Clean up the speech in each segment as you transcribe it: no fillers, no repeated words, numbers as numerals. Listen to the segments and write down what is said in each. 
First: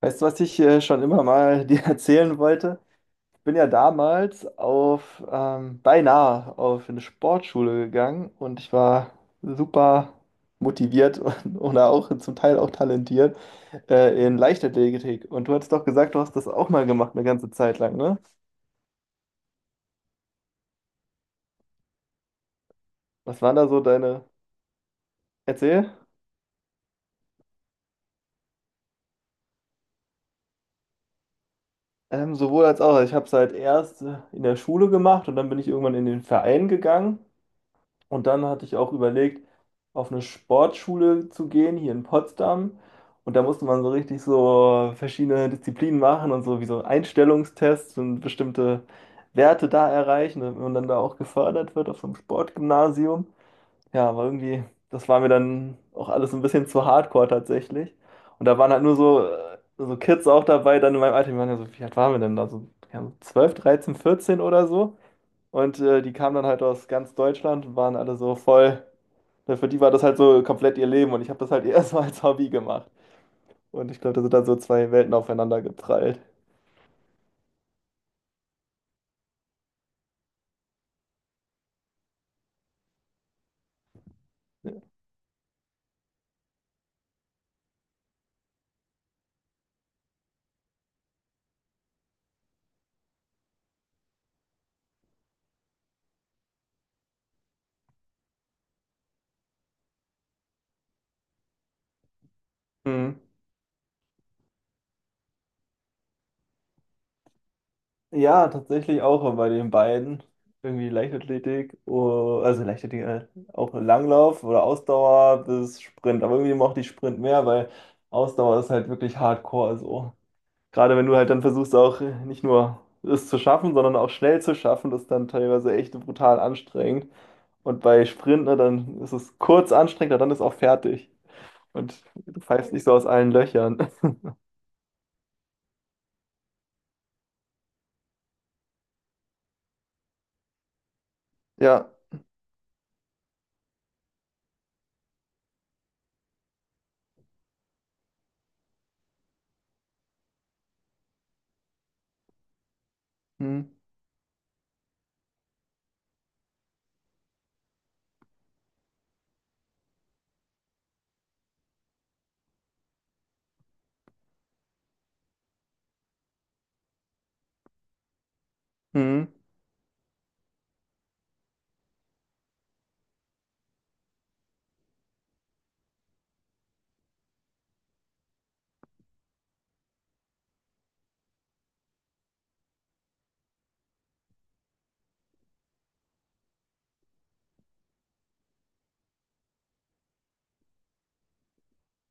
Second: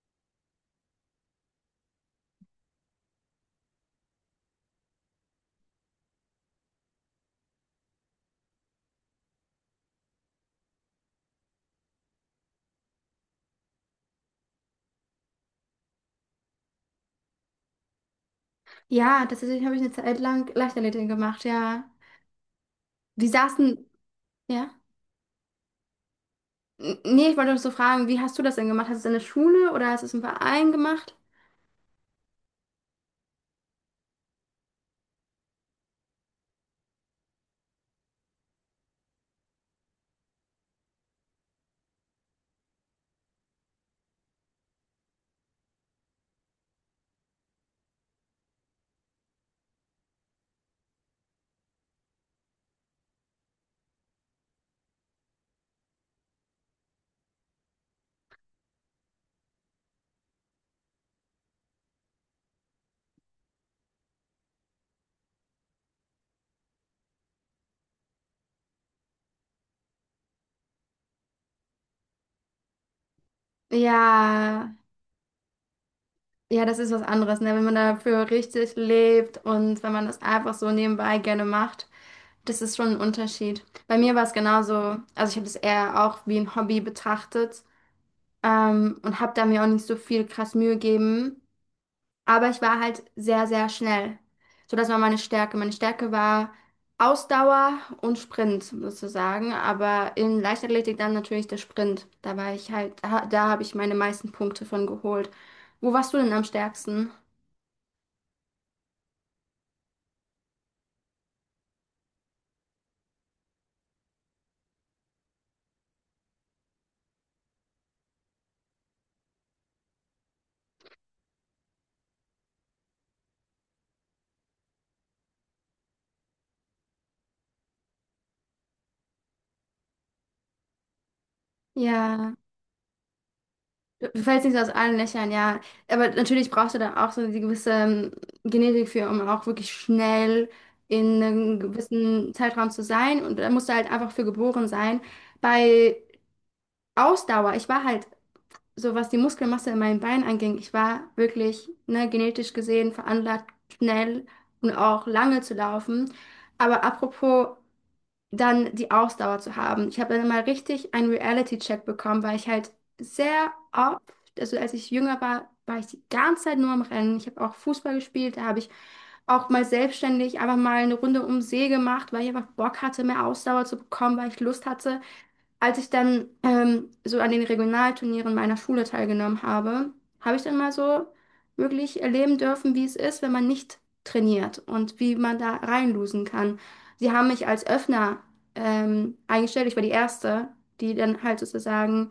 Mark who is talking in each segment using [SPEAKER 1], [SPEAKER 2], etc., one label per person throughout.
[SPEAKER 1] Weißt du, was ich schon immer mal dir erzählen wollte? Ich bin ja damals auf, beinahe auf eine Sportschule gegangen und ich war super motiviert und, oder auch zum Teil auch talentiert in Leichtathletik. Und du hattest doch gesagt, du hast das auch mal gemacht, eine ganze Zeit lang, ne?
[SPEAKER 2] Ja, tatsächlich habe ich eine Zeit lang Leichtathletik gemacht, ja. Die
[SPEAKER 1] Was waren da so
[SPEAKER 2] saßen,
[SPEAKER 1] deine...
[SPEAKER 2] ja.
[SPEAKER 1] Erzähl.
[SPEAKER 2] N nee, ich wollte noch so fragen, wie hast du das denn gemacht? Hast du es in der Schule oder hast du es im Verein gemacht?
[SPEAKER 1] Sowohl als auch. Also ich habe es halt erst in der Schule gemacht und dann bin ich irgendwann in den Verein gegangen. Und dann hatte ich auch überlegt, auf eine Sportschule zu gehen, hier in Potsdam. Und da musste man so richtig so verschiedene Disziplinen machen und so wie so Einstellungstests und bestimmte Werte da erreichen, damit man dann da auch gefördert wird auf so einem Sportgymnasium. Ja, aber irgendwie, das war mir dann auch alles ein bisschen zu hardcore tatsächlich. Und da waren halt nur so, so Kids auch dabei, dann in meinem Alter, die waren ja so, wie alt waren wir denn da? So, ja, so 12, 13, 14 oder so. Und die kamen dann halt aus ganz Deutschland und waren alle so voll. Ne, für die war das halt so komplett ihr Leben und ich habe das halt erstmal als Hobby gemacht. Und ich
[SPEAKER 2] Ja,
[SPEAKER 1] glaube, da sind dann so zwei Welten aufeinander geprallt.
[SPEAKER 2] ja, das ist was anderes, ne? Wenn man dafür richtig lebt und wenn man das einfach so nebenbei gerne macht, das ist schon ein Unterschied. Bei mir war es genauso, also ich habe das eher auch wie ein Hobby betrachtet, und habe da mir auch nicht so viel krass Mühe gegeben. Aber ich war halt sehr, sehr schnell. So, das war meine Stärke. Meine Stärke war Ausdauer und Sprint sozusagen. Aber in Leichtathletik dann natürlich der Sprint. Da war ich halt,
[SPEAKER 1] Mhm.
[SPEAKER 2] da, da habe ich meine meisten Punkte von geholt. Wo warst du denn am stärksten?
[SPEAKER 1] Ja, tatsächlich auch bei den beiden. Irgendwie Leichtathletik, oh, also Leichtathletik, auch Langlauf oder Ausdauer bis Sprint. Aber irgendwie mochte ich Sprint mehr, weil Ausdauer ist halt wirklich hardcore so. Gerade wenn du halt dann versuchst auch nicht nur es zu schaffen, sondern auch schnell zu schaffen, das ist dann teilweise echt brutal anstrengend. Und bei Sprint, ne, dann ist es kurz anstrengend, aber dann ist auch fertig. Und
[SPEAKER 2] Ja,
[SPEAKER 1] du pfeifst nicht so aus allen Löchern.
[SPEAKER 2] du fällst nicht so aus allen Löchern, ja. Aber natürlich brauchst du dann auch so die gewisse Genetik für, um auch wirklich schnell in einem
[SPEAKER 1] Ja.
[SPEAKER 2] gewissen Zeitraum zu sein. Und da musst du halt einfach für geboren sein. Bei Ausdauer, ich war halt so was die Muskelmasse in meinen Beinen anging, ich war wirklich, ne, genetisch gesehen veranlagt,
[SPEAKER 1] Hm.
[SPEAKER 2] schnell und auch lange zu laufen. Aber apropos dann die Ausdauer zu haben. Ich habe dann mal richtig einen Reality-Check bekommen, weil ich halt sehr oft, also als ich jünger war, war ich die ganze Zeit nur am Rennen. Ich habe auch Fußball gespielt, da habe ich
[SPEAKER 1] Hm.
[SPEAKER 2] auch mal selbstständig einfach mal eine Runde um den See gemacht, weil ich einfach Bock hatte, mehr Ausdauer zu bekommen, weil ich Lust hatte als ich dann so an den Regionalturnieren meiner Schule teilgenommen habe, habe ich dann mal so wirklich erleben dürfen, wie es ist, wenn man nicht trainiert und wie man da reinlosen kann. Sie haben mich als Öffner eingestellt. Ich war die Erste, die dann halt sozusagen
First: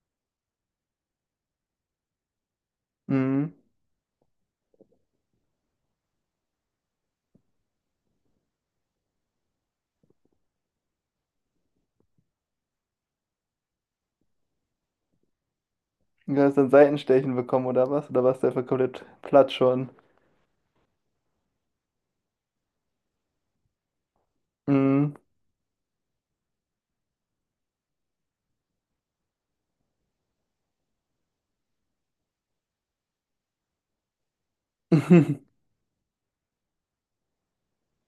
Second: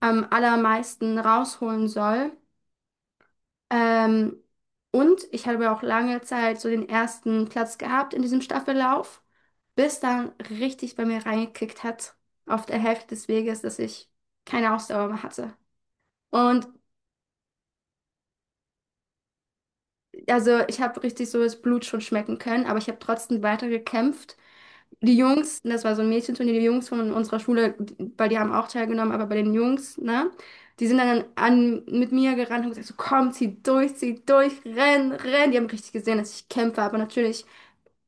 [SPEAKER 2] am allermeisten rausholen soll.
[SPEAKER 1] Hm.
[SPEAKER 2] Ähm, und ich habe auch lange Zeit so den ersten Platz gehabt in diesem Staffellauf, bis dann richtig bei mir reingekickt hat auf der Hälfte des Weges, dass ich keine Ausdauer mehr hatte.
[SPEAKER 1] Du hast
[SPEAKER 2] Und
[SPEAKER 1] dann Seitenstechen bekommen oder was? Oder warst du einfach komplett platt schon?
[SPEAKER 2] also ich habe richtig so das Blut schon schmecken können, aber ich habe trotzdem weiter gekämpft.
[SPEAKER 1] Hm.
[SPEAKER 2] Die Jungs, das war so ein Mädchenturnier, die Jungs von unserer Schule, weil die haben auch teilgenommen, aber bei den Jungs, ne, die sind dann an, mit mir gerannt und haben gesagt, so komm, zieh durch, renn, renn. Die haben richtig gesehen, dass ich kämpfe, aber natürlich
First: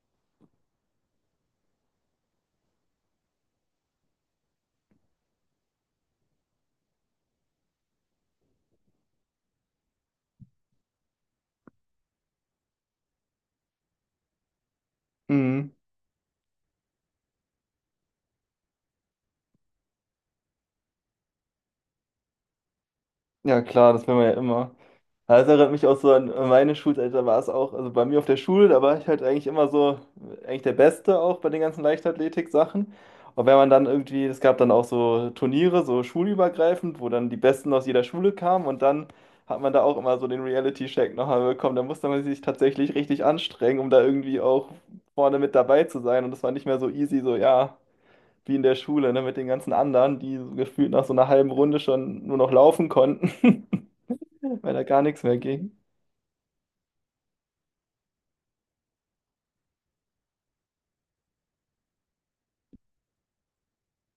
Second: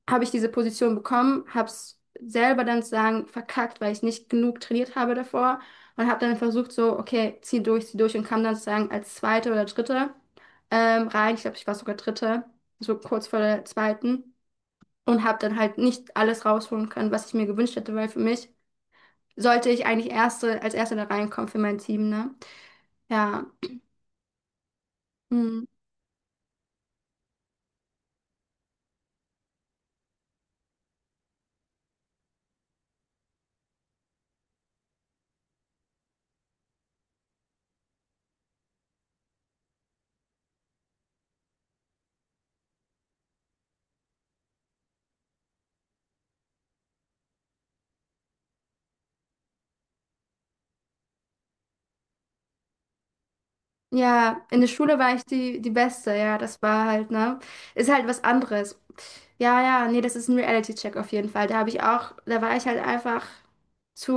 [SPEAKER 2] habe ich diese Position bekommen, habe es selber dann zu sagen verkackt, weil ich nicht genug trainiert habe davor und habe dann versucht so, okay, zieh durch und kam dann sozusagen als Zweite oder Dritte rein. Ich glaube, ich war sogar Dritte, so kurz vor der Zweiten und habe dann
[SPEAKER 1] Hm.
[SPEAKER 2] halt nicht alles rausholen können, was ich mir gewünscht hätte, weil für mich sollte ich eigentlich Erste, als Erste da reinkommen für mein Team, ne? Ja.
[SPEAKER 1] Ja, klar, das will man ja immer. Ja, das
[SPEAKER 2] Mhm.
[SPEAKER 1] erinnert mich auch so an meine Schulzeit, da war es auch, also bei mir auf der Schule, da war ich halt eigentlich immer so, eigentlich der Beste auch bei den ganzen Leichtathletik-Sachen. Und wenn man dann irgendwie, es gab dann auch so Turniere, so schulübergreifend, wo dann die Besten aus jeder Schule kamen und dann hat man da auch immer so den Reality-Check nochmal bekommen. Da musste man sich tatsächlich richtig anstrengen, um da irgendwie auch vorne mit dabei zu sein. Und das war nicht mehr so easy, so ja, wie in der Schule, ne, mit den ganzen anderen, die so gefühlt nach so einer halben Runde schon nur noch laufen konnten,
[SPEAKER 2] Ja, in der
[SPEAKER 1] weil da
[SPEAKER 2] Schule
[SPEAKER 1] gar
[SPEAKER 2] war
[SPEAKER 1] nichts
[SPEAKER 2] ich
[SPEAKER 1] mehr
[SPEAKER 2] die, die
[SPEAKER 1] ging.
[SPEAKER 2] Beste, ja, das war halt, ne? Ist halt was anderes. Ja, ja, nee, das ist ein Reality-Check auf jeden Fall. Da habe ich auch, da war ich halt einfach zu,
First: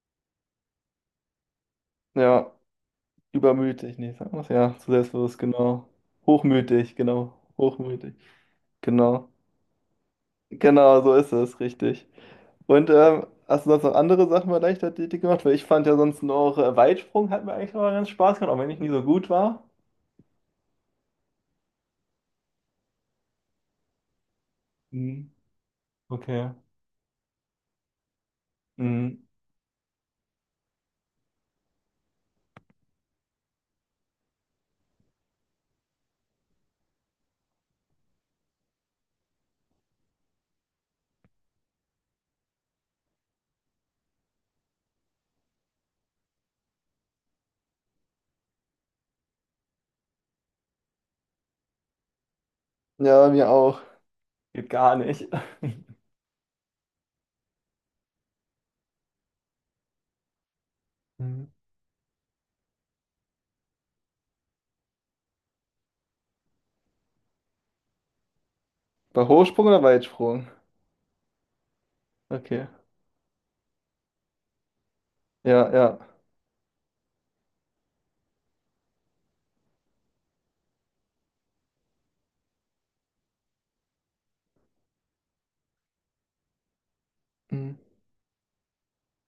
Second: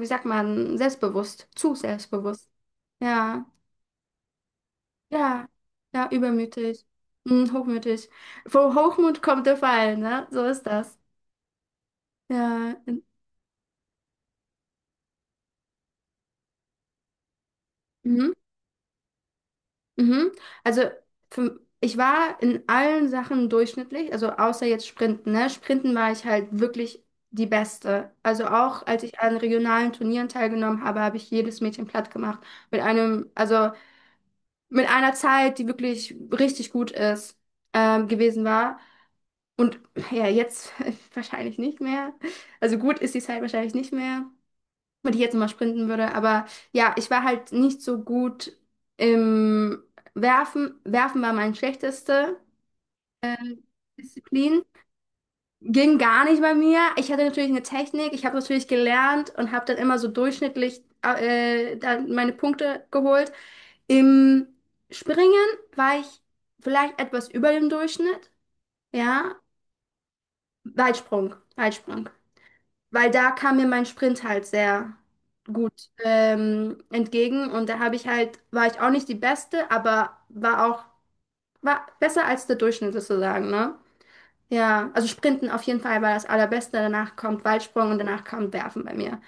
[SPEAKER 2] wie sagt man, selbstbewusst, zu selbstbewusst.
[SPEAKER 1] Ja.
[SPEAKER 2] Ja,
[SPEAKER 1] Übermütig, nee, sag mal, so. Ja, zu selbstbewusst,
[SPEAKER 2] ja,
[SPEAKER 1] genau.
[SPEAKER 2] ja, übermütig,
[SPEAKER 1] Hochmütig, genau.
[SPEAKER 2] hm, hochmütig.
[SPEAKER 1] Hochmütig,
[SPEAKER 2] Vom Hochmut
[SPEAKER 1] genau.
[SPEAKER 2] kommt der Fall, ne? So ist das.
[SPEAKER 1] Genau, so ist es, richtig.
[SPEAKER 2] Ja,
[SPEAKER 1] Und hast du sonst noch andere Sachen bei Leichtathletik gemacht? Weil ich fand ja sonst noch Weitsprung hat mir eigentlich immer ganz
[SPEAKER 2] mhm.
[SPEAKER 1] Spaß gemacht, auch wenn ich nie so gut war.
[SPEAKER 2] Mhm. Also für, ich war in allen Sachen durchschnittlich, also außer jetzt Sprinten,
[SPEAKER 1] Mhm.
[SPEAKER 2] ne? Sprinten war ich halt
[SPEAKER 1] Okay.
[SPEAKER 2] wirklich die Beste. Also auch als ich
[SPEAKER 1] Mhm.
[SPEAKER 2] an regionalen Turnieren teilgenommen habe, habe ich jedes Mädchen platt gemacht. Mit einem, also mit einer Zeit, die wirklich richtig gut ist, gewesen war. Und ja, jetzt wahrscheinlich nicht mehr. Also gut ist die Zeit wahrscheinlich nicht mehr wenn ich jetzt mal sprinten würde. Aber ja, ich war halt nicht so gut im Werfen. Werfen war meine schlechteste
[SPEAKER 1] Ja, mir auch.
[SPEAKER 2] Disziplin.
[SPEAKER 1] Geht gar nicht.
[SPEAKER 2] Ging gar nicht bei mir. Ich hatte natürlich eine Technik. Ich habe natürlich gelernt und habe dann immer so durchschnittlich
[SPEAKER 1] Mhm.
[SPEAKER 2] dann meine Punkte geholt. Im Springen war ich vielleicht etwas über dem Durchschnitt.
[SPEAKER 1] Bei
[SPEAKER 2] Ja,
[SPEAKER 1] Hochsprung oder Weitsprung?
[SPEAKER 2] Weitsprung. Weitsprung.
[SPEAKER 1] Okay.
[SPEAKER 2] Weil da kam mir mein Sprint halt sehr
[SPEAKER 1] Ja,
[SPEAKER 2] gut
[SPEAKER 1] ja.
[SPEAKER 2] entgegen und da habe ich halt, war ich auch nicht die Beste, aber war auch, war besser als der Durchschnitt sozusagen, ne? Ja, also Sprinten auf jeden Fall war das Allerbeste, danach kommt
[SPEAKER 1] Mhm.
[SPEAKER 2] Weitsprung und danach kommt Werfen bei mir.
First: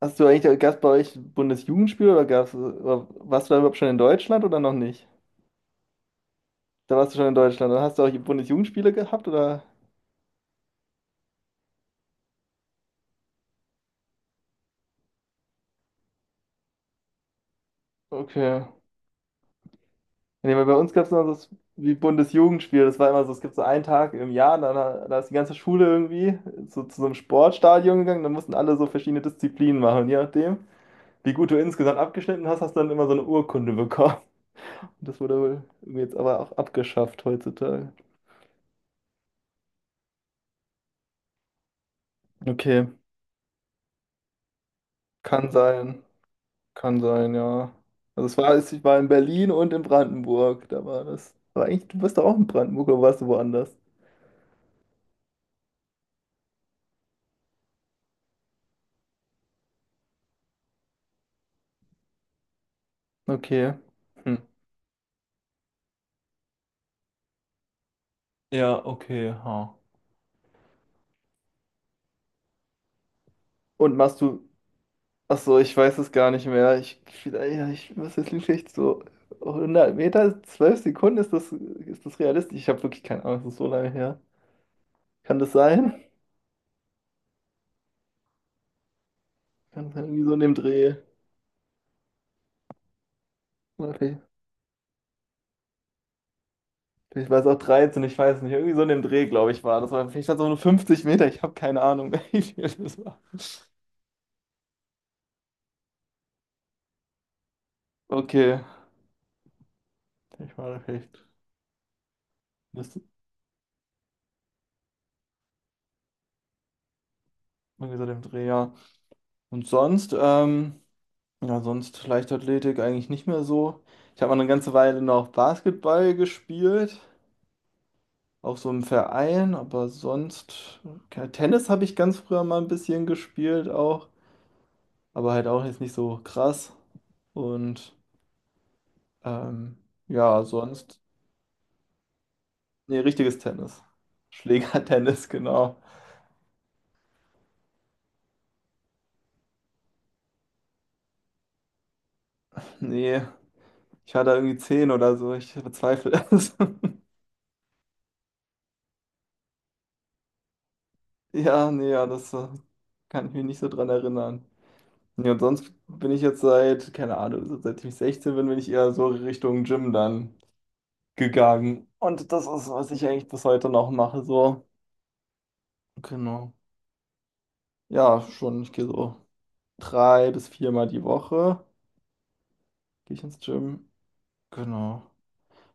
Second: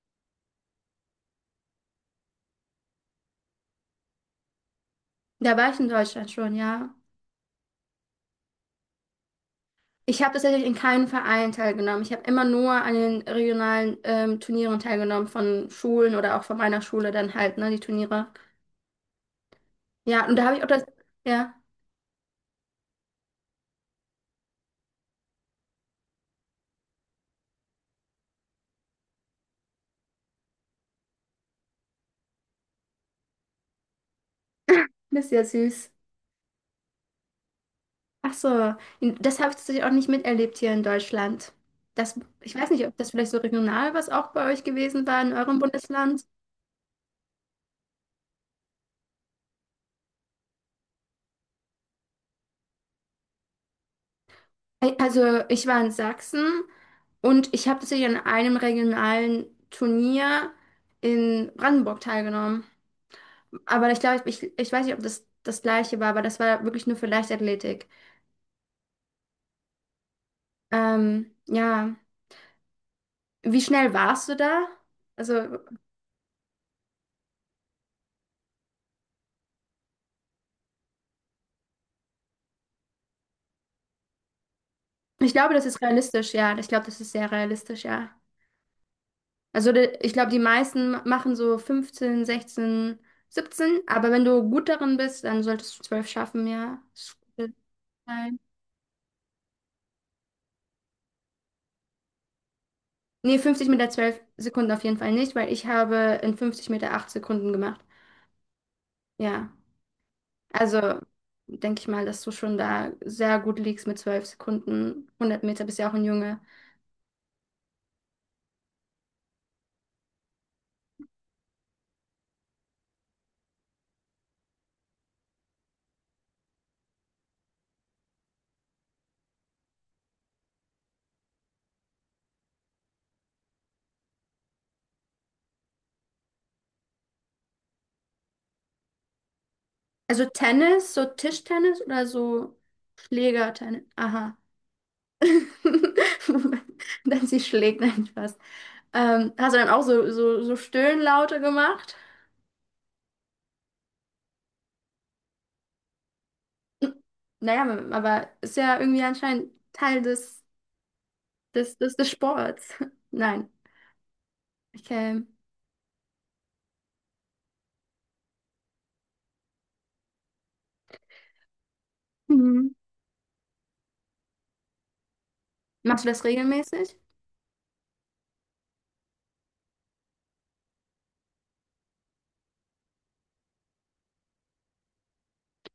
[SPEAKER 1] Hast du eigentlich, gab es bei euch Bundesjugendspiel oder gab's, warst du da überhaupt schon in Deutschland oder noch nicht?
[SPEAKER 2] Da war ich in Deutschland schon, ja.
[SPEAKER 1] Da warst du schon in Deutschland. Dann hast du auch die Bundesjugendspiele gehabt, oder?
[SPEAKER 2] Ich habe tatsächlich in keinem Verein teilgenommen. Ich habe immer nur an den regionalen Turnieren teilgenommen, von Schulen oder auch von meiner Schule dann halt, ne, die Turniere.
[SPEAKER 1] Okay.
[SPEAKER 2] Ja, und da
[SPEAKER 1] Nee,
[SPEAKER 2] habe ich auch
[SPEAKER 1] weil bei
[SPEAKER 2] das,
[SPEAKER 1] uns gab es noch das
[SPEAKER 2] ja,
[SPEAKER 1] wie Bundesjugendspiel. Das war immer so, es gibt so einen Tag im Jahr, da, da ist die ganze Schule irgendwie so, zu so einem Sportstadion gegangen. Dann mussten alle so verschiedene Disziplinen machen. Und je nachdem, wie gut du insgesamt abgeschnitten hast, hast du dann immer so eine Urkunde bekommen. Das
[SPEAKER 2] das ist
[SPEAKER 1] wurde
[SPEAKER 2] ja
[SPEAKER 1] wohl
[SPEAKER 2] süß.
[SPEAKER 1] jetzt aber auch abgeschafft heutzutage.
[SPEAKER 2] Ach so, das habe ich tatsächlich auch nicht miterlebt hier in Deutschland. Das, ich weiß nicht,
[SPEAKER 1] Okay,
[SPEAKER 2] ob das vielleicht so regional was auch bei euch gewesen war in
[SPEAKER 1] kann
[SPEAKER 2] eurem
[SPEAKER 1] sein.
[SPEAKER 2] Bundesland.
[SPEAKER 1] Kann sein, ja. Also es war, ich war in Berlin und in Brandenburg. Da war das. Aber eigentlich, du bist doch auch in Brandenburg oder warst du woanders?
[SPEAKER 2] Also ich war in Sachsen und ich habe tatsächlich an einem regionalen Turnier in Brandenburg teilgenommen.
[SPEAKER 1] Okay.
[SPEAKER 2] Aber ich glaube,
[SPEAKER 1] Hm.
[SPEAKER 2] ich weiß nicht, ob das das gleiche war, aber das war wirklich nur für Leichtathletik.
[SPEAKER 1] Ja, okay, ha.
[SPEAKER 2] Ja, wie schnell
[SPEAKER 1] Und machst
[SPEAKER 2] warst du
[SPEAKER 1] du,
[SPEAKER 2] da?
[SPEAKER 1] ach so,
[SPEAKER 2] Also
[SPEAKER 1] ich weiß es gar nicht mehr. Ich, vielleicht, ja, ich, was ist vielleicht so 100 Meter, 12 Sekunden, ist das realistisch? Ich habe wirklich keine Ahnung, das ist so lange her.
[SPEAKER 2] ich
[SPEAKER 1] Kann das
[SPEAKER 2] glaube, das ist
[SPEAKER 1] sein?
[SPEAKER 2] realistisch, ja. Ich glaube, das ist sehr realistisch, ja. Also
[SPEAKER 1] Kann das
[SPEAKER 2] de-
[SPEAKER 1] sein,
[SPEAKER 2] ich
[SPEAKER 1] irgendwie
[SPEAKER 2] glaube,
[SPEAKER 1] so
[SPEAKER 2] die
[SPEAKER 1] in dem
[SPEAKER 2] meisten
[SPEAKER 1] Dreh?
[SPEAKER 2] ma- machen so 15, 16, 17,
[SPEAKER 1] Oder
[SPEAKER 2] aber
[SPEAKER 1] vielleicht,
[SPEAKER 2] wenn du gut darin bist, dann solltest du 12 schaffen, ja. Das
[SPEAKER 1] vielleicht war es
[SPEAKER 2] ist
[SPEAKER 1] auch 13. Ich
[SPEAKER 2] ein-
[SPEAKER 1] weiß nicht. Irgendwie so in dem Dreh, glaube ich, war das. War, vielleicht waren es auch nur 50 Meter, ich habe keine Ahnung, wie viel das war.
[SPEAKER 2] Nee, 50 Meter 12 Sekunden auf jeden Fall nicht, weil ich habe in 50 Meter 8 Sekunden gemacht.
[SPEAKER 1] Okay,
[SPEAKER 2] Ja,
[SPEAKER 1] ich war
[SPEAKER 2] also
[SPEAKER 1] vielleicht,
[SPEAKER 2] denke ich mal, dass du schon
[SPEAKER 1] das
[SPEAKER 2] da sehr gut liegst mit 12 Sekunden. 100 Meter bist ja auch ein Junge.
[SPEAKER 1] irgendwie so in dem Dreh, ja. Und sonst, ja, sonst Leichtathletik eigentlich nicht mehr so. Ich habe mal eine ganze Weile noch Basketball gespielt, auch so im Verein, aber sonst, ja, Tennis habe ich ganz früher mal ein bisschen gespielt auch, aber halt auch jetzt nicht so krass. Und ähm,
[SPEAKER 2] Also
[SPEAKER 1] ja,
[SPEAKER 2] Tennis,
[SPEAKER 1] sonst,
[SPEAKER 2] so Tischtennis oder so
[SPEAKER 1] nee, richtiges Tennis.
[SPEAKER 2] Schlägertennis? Aha.
[SPEAKER 1] Schlägertennis, genau.
[SPEAKER 2] Dann sie schlägt nein fast. Hast du dann auch so, so Stöhnlaute gemacht?
[SPEAKER 1] Nee, ich war da irgendwie 10 oder so, ich bezweifle es.
[SPEAKER 2] Naja, aber ist ja irgendwie anscheinend Teil des,
[SPEAKER 1] Ja,
[SPEAKER 2] des,
[SPEAKER 1] nee,
[SPEAKER 2] des, des
[SPEAKER 1] ja, das
[SPEAKER 2] Sports.
[SPEAKER 1] kann ich mich
[SPEAKER 2] Nein.
[SPEAKER 1] nicht so dran erinnern.
[SPEAKER 2] Okay.
[SPEAKER 1] Ja, und sonst bin ich jetzt seit, keine Ahnung, so seit ich 16 bin, bin ich eher so Richtung Gym dann gegangen. Und das ist,
[SPEAKER 2] Mhm.
[SPEAKER 1] was ich eigentlich bis heute noch mache, so.
[SPEAKER 2] Machst du das
[SPEAKER 1] Genau.
[SPEAKER 2] regelmäßig?
[SPEAKER 1] Ja, schon, ich gehe so 3 bis 4 Mal die Woche, gehe ich ins Gym. Genau.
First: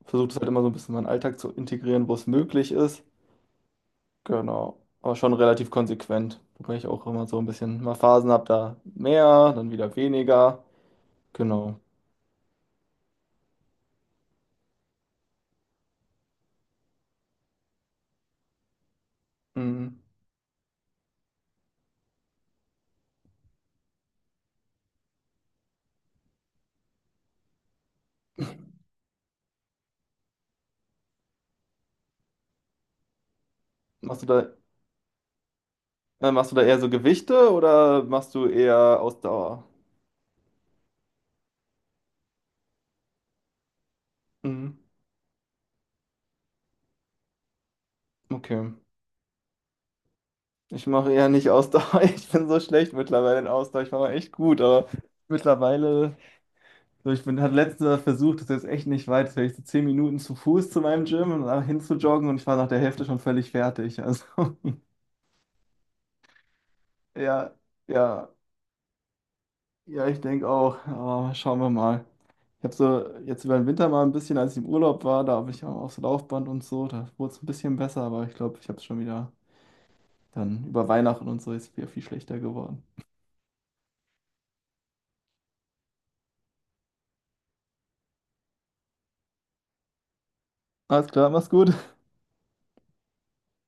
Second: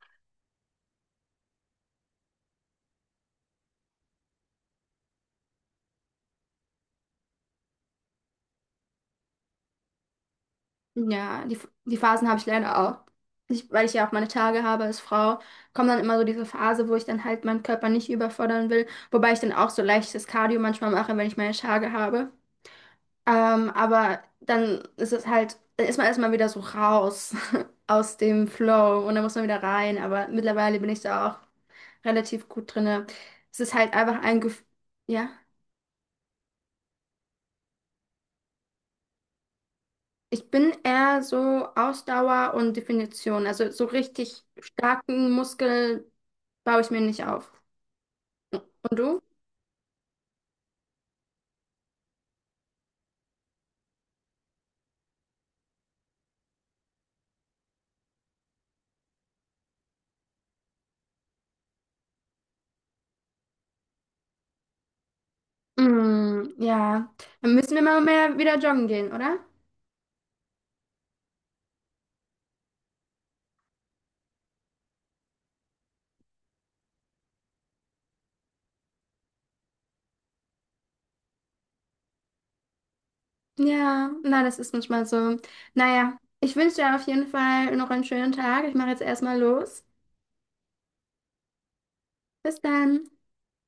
[SPEAKER 1] Versuche das halt immer so ein bisschen in meinen Alltag zu integrieren, wo es möglich ist. Genau. Aber schon relativ konsequent. Wobei ich auch immer so ein bisschen mal Phasen habe, da mehr, dann wieder weniger.
[SPEAKER 2] Ja, die,
[SPEAKER 1] Genau.
[SPEAKER 2] die Phasen habe ich leider auch. Ich, weil ich ja auch meine Tage habe als Frau, kommt dann immer so diese Phase, wo ich dann halt meinen Körper nicht überfordern will. Wobei ich dann auch so
[SPEAKER 1] Mhm.
[SPEAKER 2] leichtes Cardio manchmal mache, wenn ich meine Tage habe. Aber dann ist es halt, dann ist man erstmal wieder so raus aus dem Flow und dann muss man wieder rein. Aber mittlerweile bin ich da auch relativ gut drinne. Es ist halt einfach
[SPEAKER 1] Machst du
[SPEAKER 2] ein
[SPEAKER 1] da
[SPEAKER 2] Gefühl, ja.
[SPEAKER 1] Machst du da eher so Gewichte oder machst du eher Ausdauer?
[SPEAKER 2] Ich bin eher so Ausdauer und Definition. Also so richtig
[SPEAKER 1] Mhm.
[SPEAKER 2] starken Muskel baue ich mir nicht auf.
[SPEAKER 1] Okay.
[SPEAKER 2] Und du?
[SPEAKER 1] Ich mache eher nicht Ausdauer. Ich bin so schlecht mittlerweile in Ausdauer. Ich war mal echt gut, aber mittlerweile, so ich bin, hatte letzter versucht, das ist jetzt echt nicht weit, vielleicht so 10 Minuten zu Fuß zu meinem Gym und da hin zu joggen und ich war nach der Hälfte schon völlig fertig. Also,
[SPEAKER 2] Mm, ja.
[SPEAKER 1] ja,
[SPEAKER 2] Dann müssen wir mal
[SPEAKER 1] ja,
[SPEAKER 2] mehr wieder joggen gehen, oder?
[SPEAKER 1] ja, ich denke auch. Aber schauen wir mal. Ich habe so jetzt über den Winter mal ein bisschen, als ich im Urlaub war, da habe ich auch aufs Laufband und so, da wurde es ein bisschen besser, aber ich glaube, ich habe es schon wieder. Dann über Weihnachten und so ist es wieder viel schlechter geworden.
[SPEAKER 2] Ja, na, das ist manchmal so. Naja, ich wünsche dir auf jeden Fall noch einen schönen Tag. Ich mache jetzt erstmal los.
[SPEAKER 1] Alles klar, mach's gut.
[SPEAKER 2] Bis dann.